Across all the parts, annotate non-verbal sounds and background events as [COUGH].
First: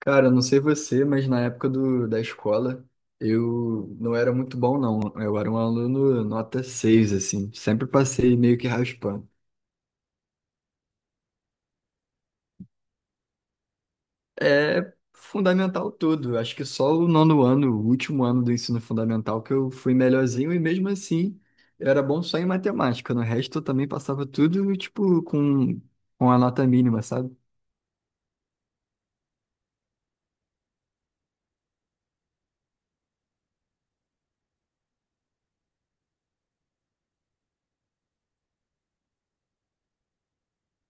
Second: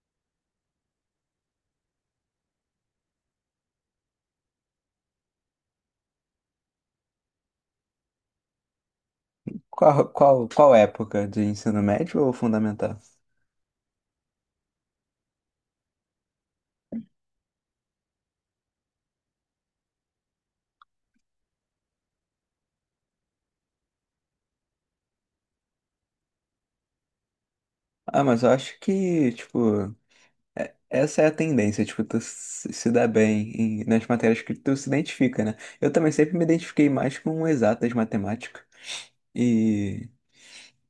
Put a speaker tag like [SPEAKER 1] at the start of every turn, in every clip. [SPEAKER 1] Cara, eu não sei você, mas na época da escola eu não era muito bom, não. Eu era um aluno nota 6 assim. Sempre passei meio que raspando.
[SPEAKER 2] Qual época de ensino médio ou fundamental?
[SPEAKER 1] É fundamental tudo. Acho que só o nono ano, o último ano do ensino fundamental, que eu fui melhorzinho e mesmo assim eu era bom só em matemática. No resto eu também passava tudo, tipo, com a nota mínima, sabe?
[SPEAKER 2] Ah, mas eu acho que, tipo, essa é a tendência, tipo, tu se dá bem nas matérias que tu se identifica, né? Eu também sempre me identifiquei mais com exatas matemática. E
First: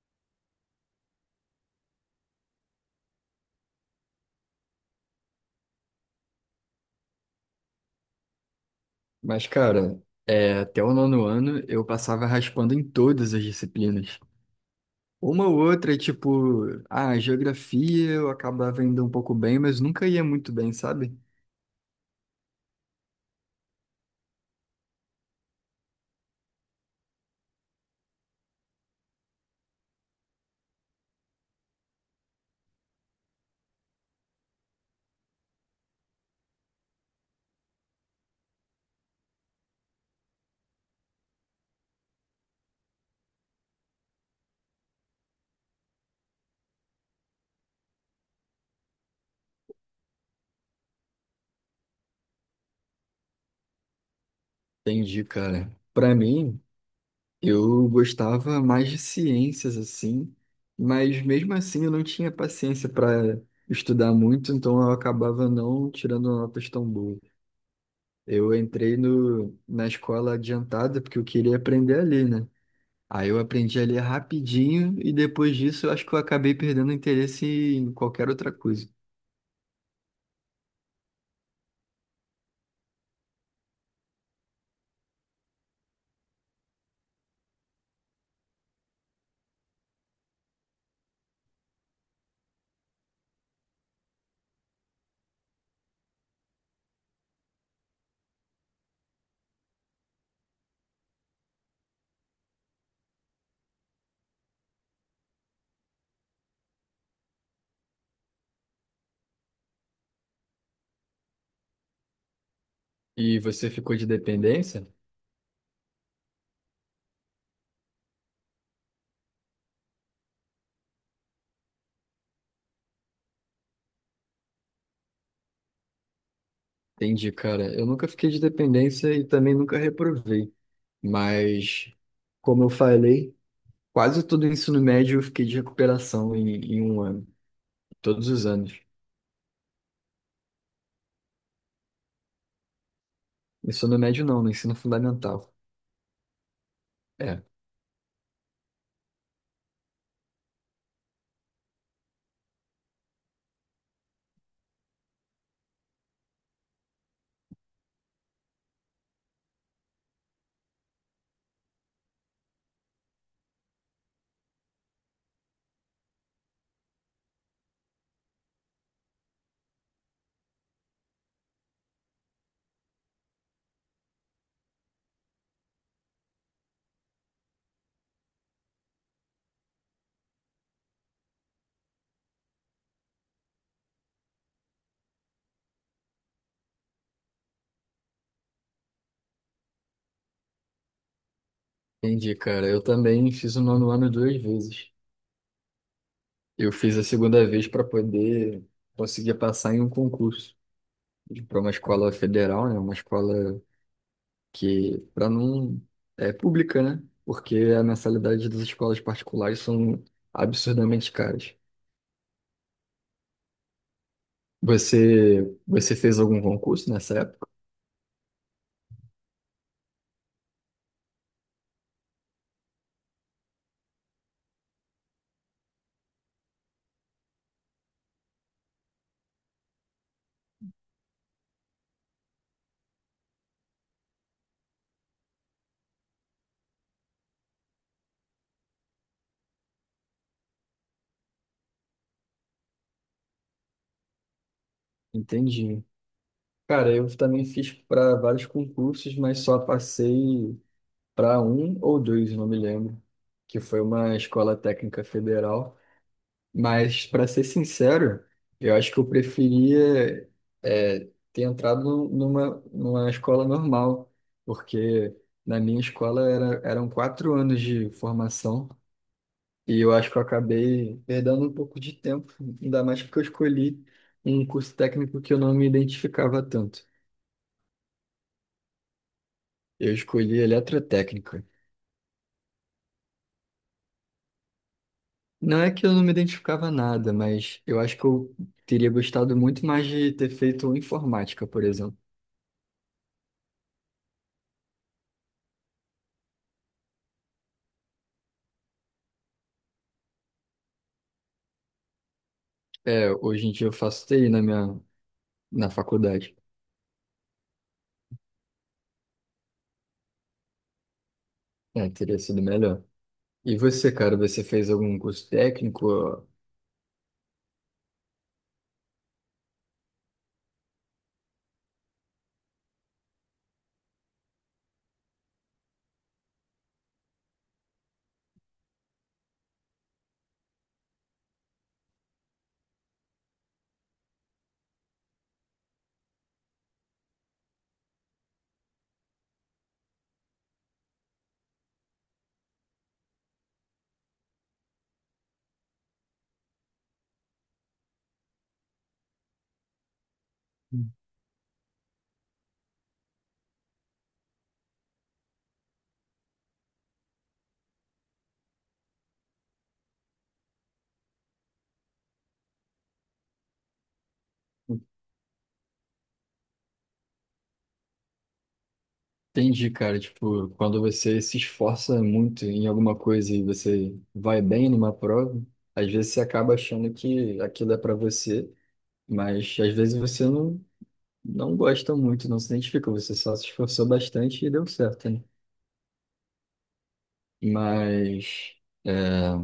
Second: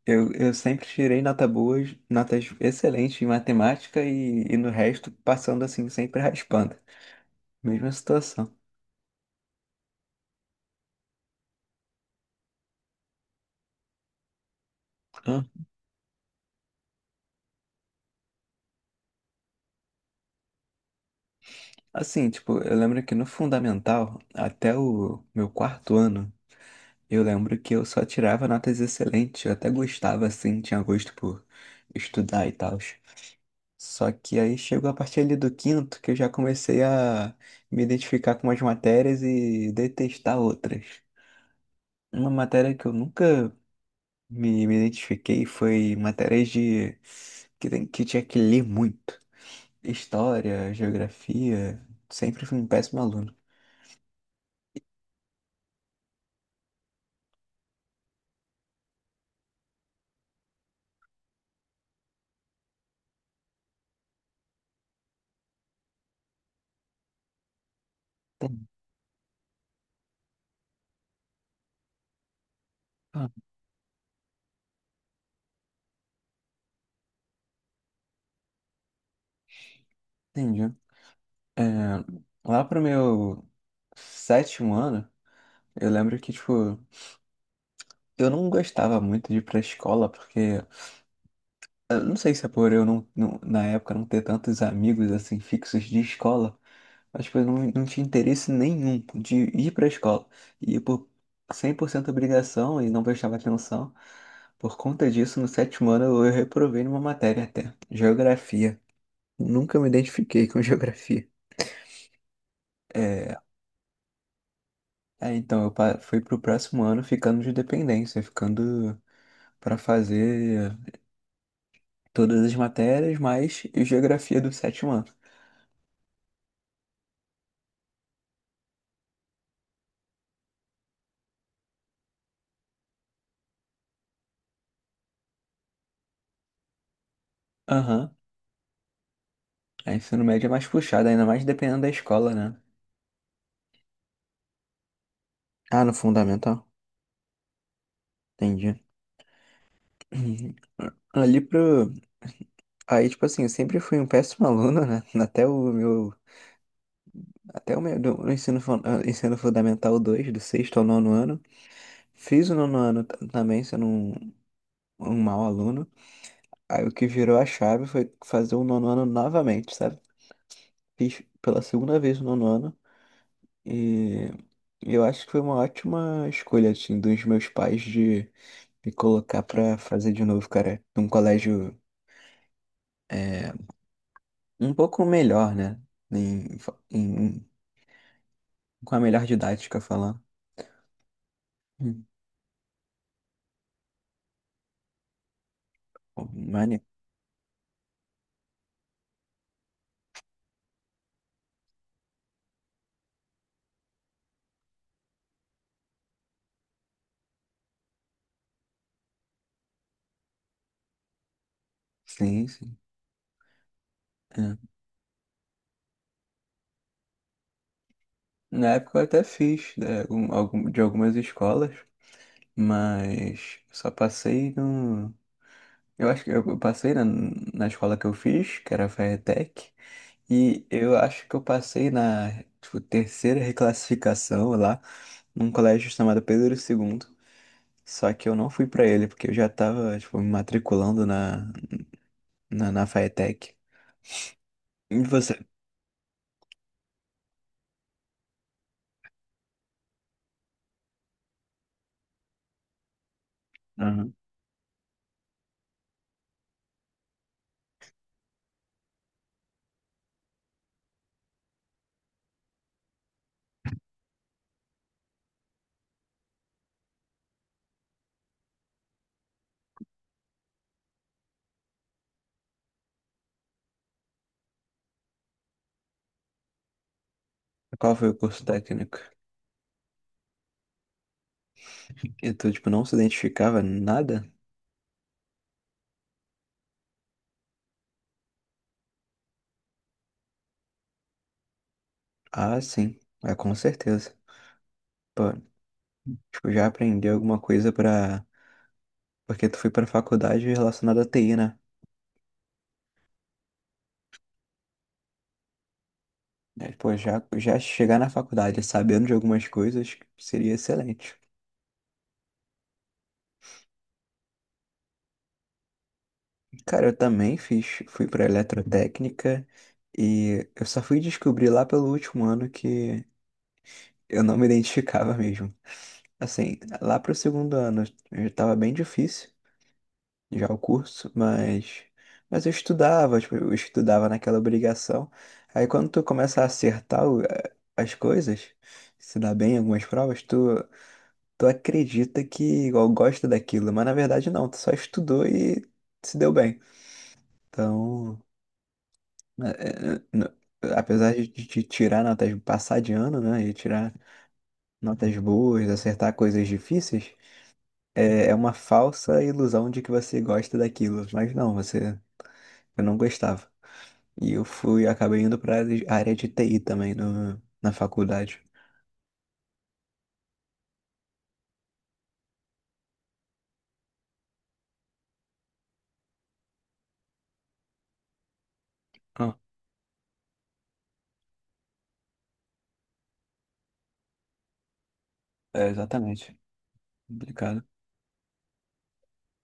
[SPEAKER 2] eu sempre tirei nota boas, notas excelentes em matemática e no resto, passando assim, sempre raspando. Mesma situação.
[SPEAKER 1] Mas, cara, é, até o nono ano eu passava raspando em todas as disciplinas.
[SPEAKER 2] Hã?
[SPEAKER 1] Uma ou outra, tipo, ah, geografia eu acabava indo um pouco bem, mas nunca ia muito bem, sabe?
[SPEAKER 2] Assim, tipo, eu lembro que no fundamental, até o meu quarto ano, eu lembro que eu só tirava notas excelentes, eu até gostava assim, tinha gosto por estudar e tal. Só que aí chegou a partir ali do quinto que eu já comecei a me identificar com umas matérias e detestar outras. Uma matéria que eu nunca me identifiquei foi matérias de que tinha que ler muito. História, geografia, sempre fui um péssimo aluno.
[SPEAKER 1] Entendi, cara. Pra mim, eu gostava mais de ciências, assim, mas mesmo assim eu não tinha paciência pra estudar muito, então eu acabava não tirando notas tão boas. Eu
[SPEAKER 2] Entendi.
[SPEAKER 1] entrei no, na escola adiantada porque eu queria aprender ali, né?
[SPEAKER 2] Ah,
[SPEAKER 1] Aí eu aprendi ali rapidinho e depois disso eu acho que eu acabei perdendo interesse em qualquer outra coisa.
[SPEAKER 2] entendi. É, lá pro meu sétimo ano. Eu lembro que, tipo, eu não gostava muito de ir pra escola, porque, eu não sei se é por eu na época não ter tantos amigos, assim, fixos de escola, mas, tipo, eu não tinha interesse nenhum de ir pra escola. E por 100% obrigação e não prestava atenção. Por conta disso, no sétimo ano eu reprovei numa matéria até, geografia. Nunca me identifiquei com [LAUGHS] geografia. É,
[SPEAKER 1] E você ficou de dependência?
[SPEAKER 2] então eu fui pro próximo ano ficando de dependência, ficando pra fazer todas as matérias, mais geografia do sétimo ano.
[SPEAKER 1] Entendi, cara. Eu nunca fiquei de dependência e também nunca reprovei. Mas, como eu falei, quase todo o ensino médio eu fiquei de recuperação em um ano,
[SPEAKER 2] Aham.
[SPEAKER 1] todos os anos.
[SPEAKER 2] A ensino médio é mais puxado, ainda mais dependendo da escola, né?
[SPEAKER 1] Ensino médio não, no ensino fundamental.
[SPEAKER 2] Ah, no fundamental?
[SPEAKER 1] É,
[SPEAKER 2] Entendi. [CLEARS THROAT] Ali pro. Aí, tipo assim, eu sempre fui um péssimo [LAUGHS] aluno, né? Até o meu. Até o meu no ensino, ensino fundamental 2, do sexto ao nono ano. Fiz o nono ano também, sendo um, um mau aluno. Aí o que virou a chave foi fazer o nono ano novamente, sabe? Fiz pela segunda vez o nono ano. E eu acho que foi uma ótima escolha, assim, dos meus pais de me colocar pra fazer de novo, cara, num colégio é, um pouco melhor, né? Em, em- com a melhor didática falando. Hum,
[SPEAKER 1] entendi, cara. Eu também fiz o nono ano duas vezes.
[SPEAKER 2] pô,
[SPEAKER 1] Eu
[SPEAKER 2] maneiro.
[SPEAKER 1] fiz a segunda vez para poder conseguir passar em um concurso para uma escola federal, né? Uma escola que para não é pública, né? Porque a mensalidade das escolas particulares são absurdamente caras.
[SPEAKER 2] Sim, sim. É.
[SPEAKER 1] Você fez algum concurso nessa época?
[SPEAKER 2] Na época eu até fiz né, de algumas escolas, mas só passei no. Eu acho que eu passei na escola que eu fiz, que era a FATEC. E eu acho que eu passei na, tipo, terceira reclassificação lá, num colégio chamado Pedro II. Só que eu não fui pra ele, porque eu já tava, tipo, me matriculando na FATEC. E você?
[SPEAKER 1] Entendi. Cara, eu também fiz para vários concursos, mas só passei para um ou dois, não me lembro, que foi
[SPEAKER 2] Aham.
[SPEAKER 1] uma escola técnica federal. Mas, para ser sincero, eu acho que eu preferia é, ter entrado numa, numa escola normal, porque na minha escola era, eram quatro anos de formação e eu acho que eu acabei perdendo um pouco de tempo, ainda mais porque eu escolhi um curso técnico que eu não me identificava tanto.
[SPEAKER 2] Qual foi o curso técnico?
[SPEAKER 1] Eu escolhi eletrotécnica.
[SPEAKER 2] E tu, tipo, não se identificava nada?
[SPEAKER 1] Não é que eu não me identificava nada, mas eu acho que eu teria gostado muito mais de ter feito informática, por exemplo.
[SPEAKER 2] Ah, sim. É, com certeza. Pô, tipo, já aprendeu alguma coisa pra... Porque tu foi pra faculdade relacionada à TI, né?
[SPEAKER 1] É, hoje em dia eu faço TI na na faculdade.
[SPEAKER 2] É, pô, já chegar na faculdade sabendo de algumas coisas seria excelente.
[SPEAKER 1] É, teria sido melhor. E você, cara, você fez algum curso técnico?
[SPEAKER 2] Cara, eu também fui para eletrotécnica e eu só fui descobrir lá pelo último ano que eu não me identificava mesmo. Assim, lá pro segundo ano já tava bem difícil já o curso, mas eu estudava, tipo, eu estudava naquela obrigação. Aí quando tu começa a acertar as coisas, se dá bem em algumas provas, tu acredita que igual gosta daquilo, mas na verdade não, tu só estudou e se deu bem. Então, eh, n- apesar de te tirar notas, passar de ano, né, e tirar notas boas, acertar coisas difíceis, é uma falsa ilusão de que você gosta daquilo, mas não, você, eu não gostava. E eu fui, acabei indo para a área de TI também no, na faculdade.
[SPEAKER 1] Entendi, cara, tipo, quando você se esforça muito em alguma coisa e você vai bem numa prova, às vezes você acaba achando que aquilo é para você,
[SPEAKER 2] Ah,
[SPEAKER 1] mas às vezes você não, não gosta muito, não se identifica, você só se esforçou bastante e deu certo, né?
[SPEAKER 2] é, exatamente. Complicado.
[SPEAKER 1] Mas é,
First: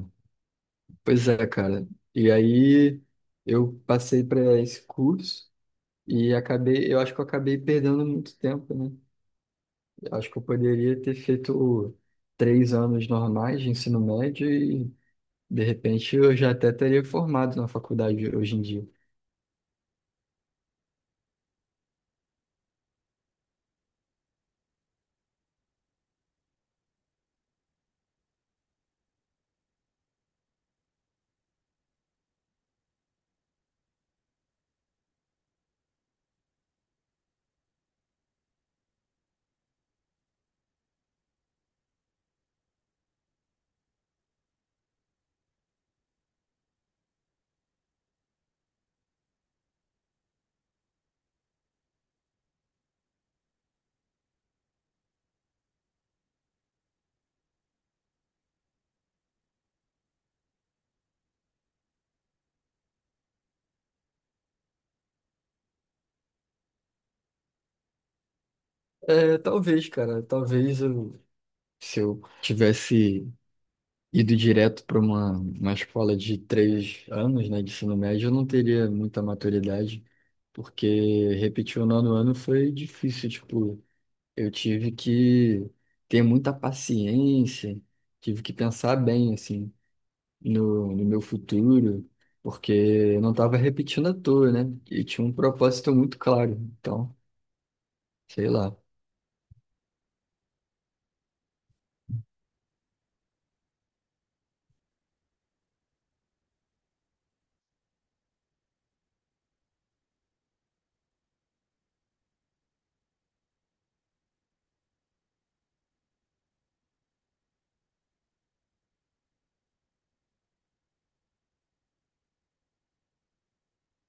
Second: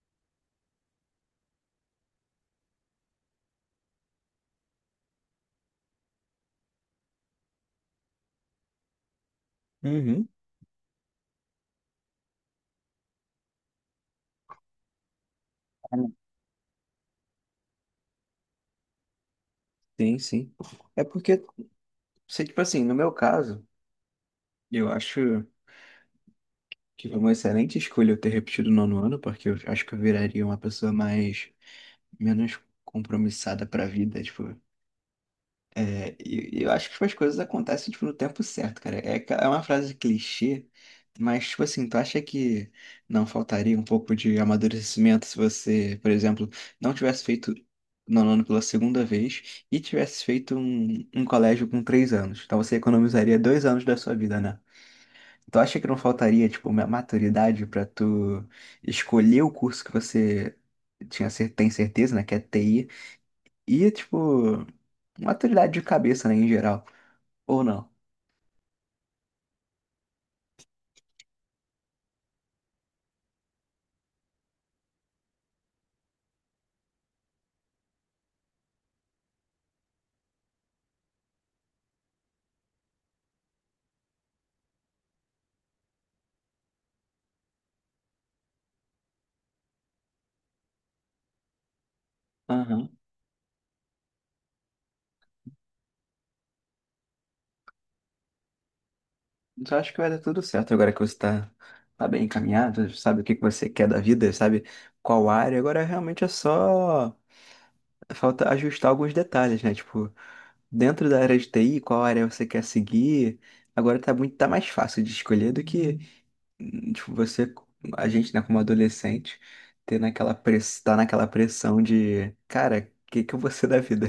[SPEAKER 1] pois é, cara. E aí eu passei para esse curso e acabei, eu acho que eu acabei perdendo muito tempo, né? Eu
[SPEAKER 2] Uhum.
[SPEAKER 1] acho que eu poderia ter feito três anos normais de ensino médio e de repente eu já até teria formado na faculdade hoje em dia.
[SPEAKER 2] Sim, sim. É porque, se, tipo assim, no meu caso, eu acho que foi uma excelente escolha eu ter repetido o nono ano, porque eu acho que eu viraria uma pessoa mais menos compromissada pra vida, tipo. É, e eu acho que tipo, as coisas acontecem tipo, no tempo certo, cara. É, é uma frase clichê, mas, tipo assim, tu acha que não faltaria um pouco de amadurecimento se você, por exemplo, não tivesse feito nono ano pela segunda vez e tivesse feito um, um colégio com três anos? Então você economizaria dois anos da sua vida, né? Tu acha que não faltaria, tipo, uma maturidade pra tu escolher o curso que você tinha, tem certeza, né? Que é TI e, tipo, maturidade de cabeça, né, em geral. Ou não.
[SPEAKER 1] É, talvez, cara, talvez eu, se eu tivesse ido direto para uma escola de três anos, né, de ensino médio, eu não teria muita maturidade, porque repetir o nono ano foi difícil, tipo, eu tive que ter muita paciência, tive que pensar bem, assim, no meu futuro, porque
[SPEAKER 2] Aham.
[SPEAKER 1] eu não estava repetindo à toa, né, e tinha um propósito muito claro, então, sei lá.
[SPEAKER 2] Então acho que vai dar tudo certo agora que você tá bem encaminhado, sabe o que que você quer da vida, sabe qual área. Agora realmente é só. Falta ajustar alguns detalhes, né? Tipo, dentro da área de TI, qual área você quer seguir. Agora tá muito, tá mais fácil de escolher do que, tipo, você, a gente, né, como adolescente, ter naquela press, tá naquela pressão de, cara, o que que eu vou ser da vida?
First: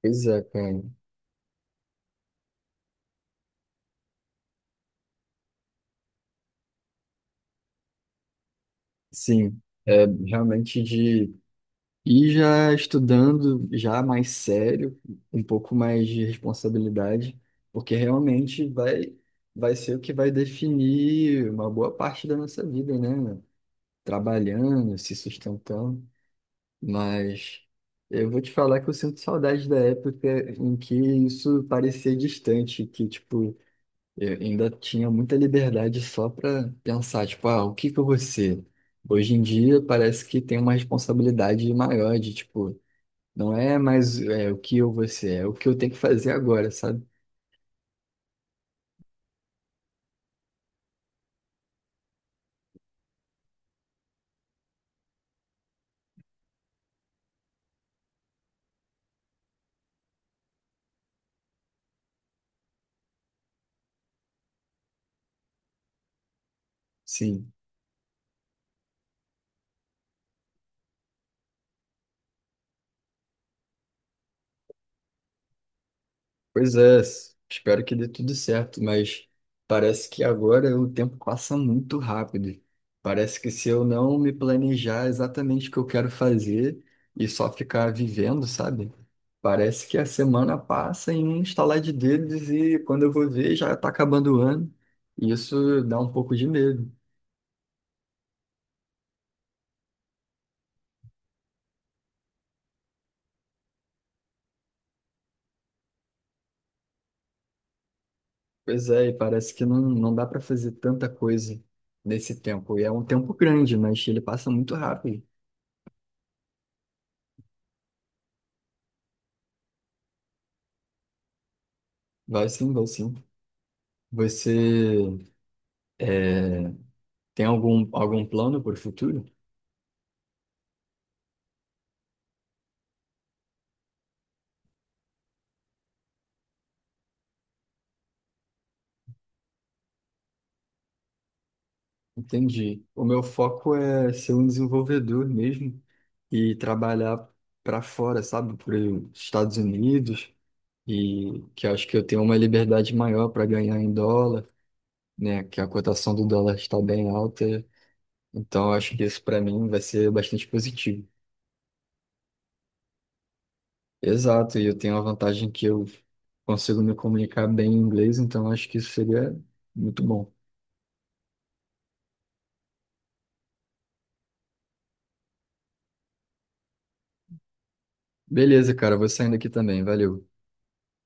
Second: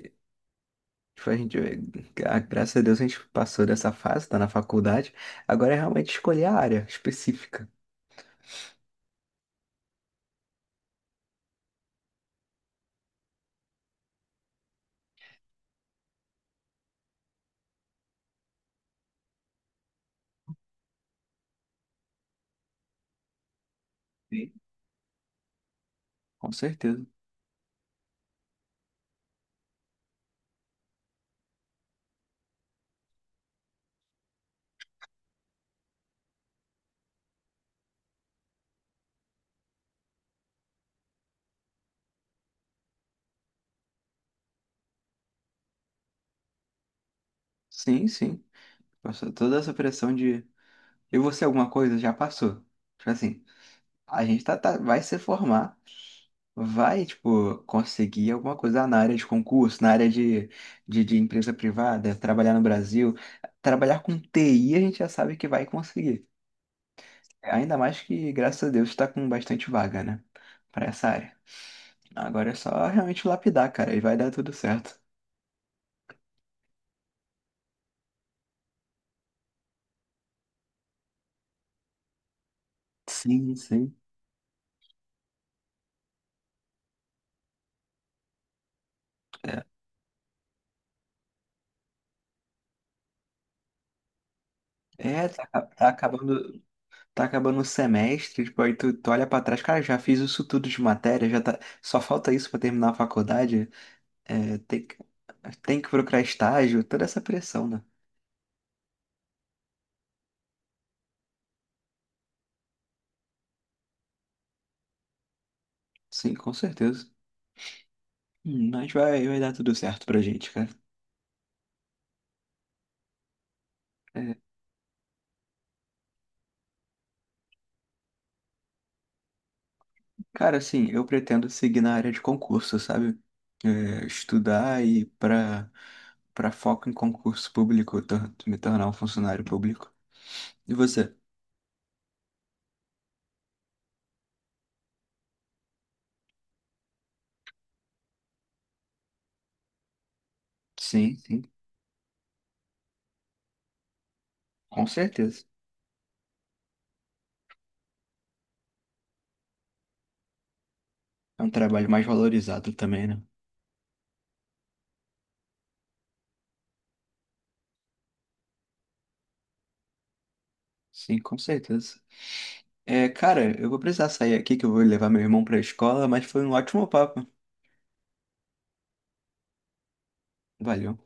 [SPEAKER 1] Pois é, cara.
[SPEAKER 2] Tipo, a gente, graças a Deus a gente passou dessa fase, tá na faculdade. Agora é realmente escolher a área específica.
[SPEAKER 1] Sim, é realmente de E já estudando, já mais sério, um pouco mais de responsabilidade, porque realmente vai, vai ser o que vai definir uma boa parte da nossa vida, né?
[SPEAKER 2] Sim.
[SPEAKER 1] Trabalhando, se sustentando.
[SPEAKER 2] Com certeza.
[SPEAKER 1] Mas eu vou te falar que eu sinto saudade da época em que isso parecia distante, que, tipo, eu ainda tinha muita liberdade só para pensar, tipo, ah, o que que eu vou ser? Hoje em dia parece que tem uma responsabilidade maior de, tipo, não é mais é, o que eu vou ser, é o que eu tenho que fazer agora, sabe?
[SPEAKER 2] Sim, sim. Passou toda essa pressão de eu vou ser alguma coisa, já passou. Tipo assim, a gente vai se formar, vai, tipo, conseguir alguma coisa na área de concurso, na área de, de empresa privada, trabalhar no Brasil. Trabalhar com TI a gente já sabe que vai conseguir.
[SPEAKER 1] Sim.
[SPEAKER 2] Ainda mais que, graças a Deus, tá com bastante vaga, né? Pra essa área. Agora é só realmente lapidar, cara, e vai dar tudo certo.
[SPEAKER 1] Pois é, espero que dê tudo certo, mas parece que agora o tempo passa muito rápido. Parece que
[SPEAKER 2] Sim,
[SPEAKER 1] se eu
[SPEAKER 2] sim.
[SPEAKER 1] não me planejar exatamente o que eu quero fazer e só ficar vivendo, sabe? Parece que a semana passa em um estalar de dedos e quando eu vou ver já está acabando o ano.
[SPEAKER 2] É,
[SPEAKER 1] E isso dá um pouco de medo.
[SPEAKER 2] tá acabando o semestre, tipo, aí tu olha pra trás, cara, já fiz isso tudo de matéria, já tá, só falta isso pra terminar a faculdade, é, tem que procurar estágio, toda essa pressão, né?
[SPEAKER 1] Pois é, e parece que não, não dá para fazer tanta coisa nesse tempo. E é um tempo grande, mas ele passa muito rápido.
[SPEAKER 2] Sim, com certeza. Mas vai dar tudo certo pra gente, cara.
[SPEAKER 1] Vai sim, vai sim.
[SPEAKER 2] É,
[SPEAKER 1] Você eh, tem algum, algum plano para o futuro?
[SPEAKER 2] cara, assim, eu pretendo seguir na área de concurso, sabe? É, estudar e para para foco em concurso público, me tornar um funcionário público. E você?
[SPEAKER 1] Entendi. O meu foco é ser um desenvolvedor mesmo e trabalhar para fora, sabe? Para os Estados Unidos,
[SPEAKER 2] Sim,
[SPEAKER 1] e
[SPEAKER 2] sim,
[SPEAKER 1] que eu acho que eu tenho uma liberdade maior para ganhar em dólar,
[SPEAKER 2] com certeza.
[SPEAKER 1] né? Que a cotação do dólar está bem alta. Então, eu acho que isso para mim vai ser bastante positivo.
[SPEAKER 2] É um trabalho mais valorizado também, né?
[SPEAKER 1] Exato, e eu tenho a vantagem que eu consigo me comunicar bem em inglês, então acho que isso seria muito bom.
[SPEAKER 2] Sim, com certeza. É, cara, eu vou precisar sair aqui que eu vou levar meu irmão pra escola, mas foi um ótimo papo.
[SPEAKER 1] Beleza, cara, vou saindo aqui também, valeu.
[SPEAKER 2] Valeu.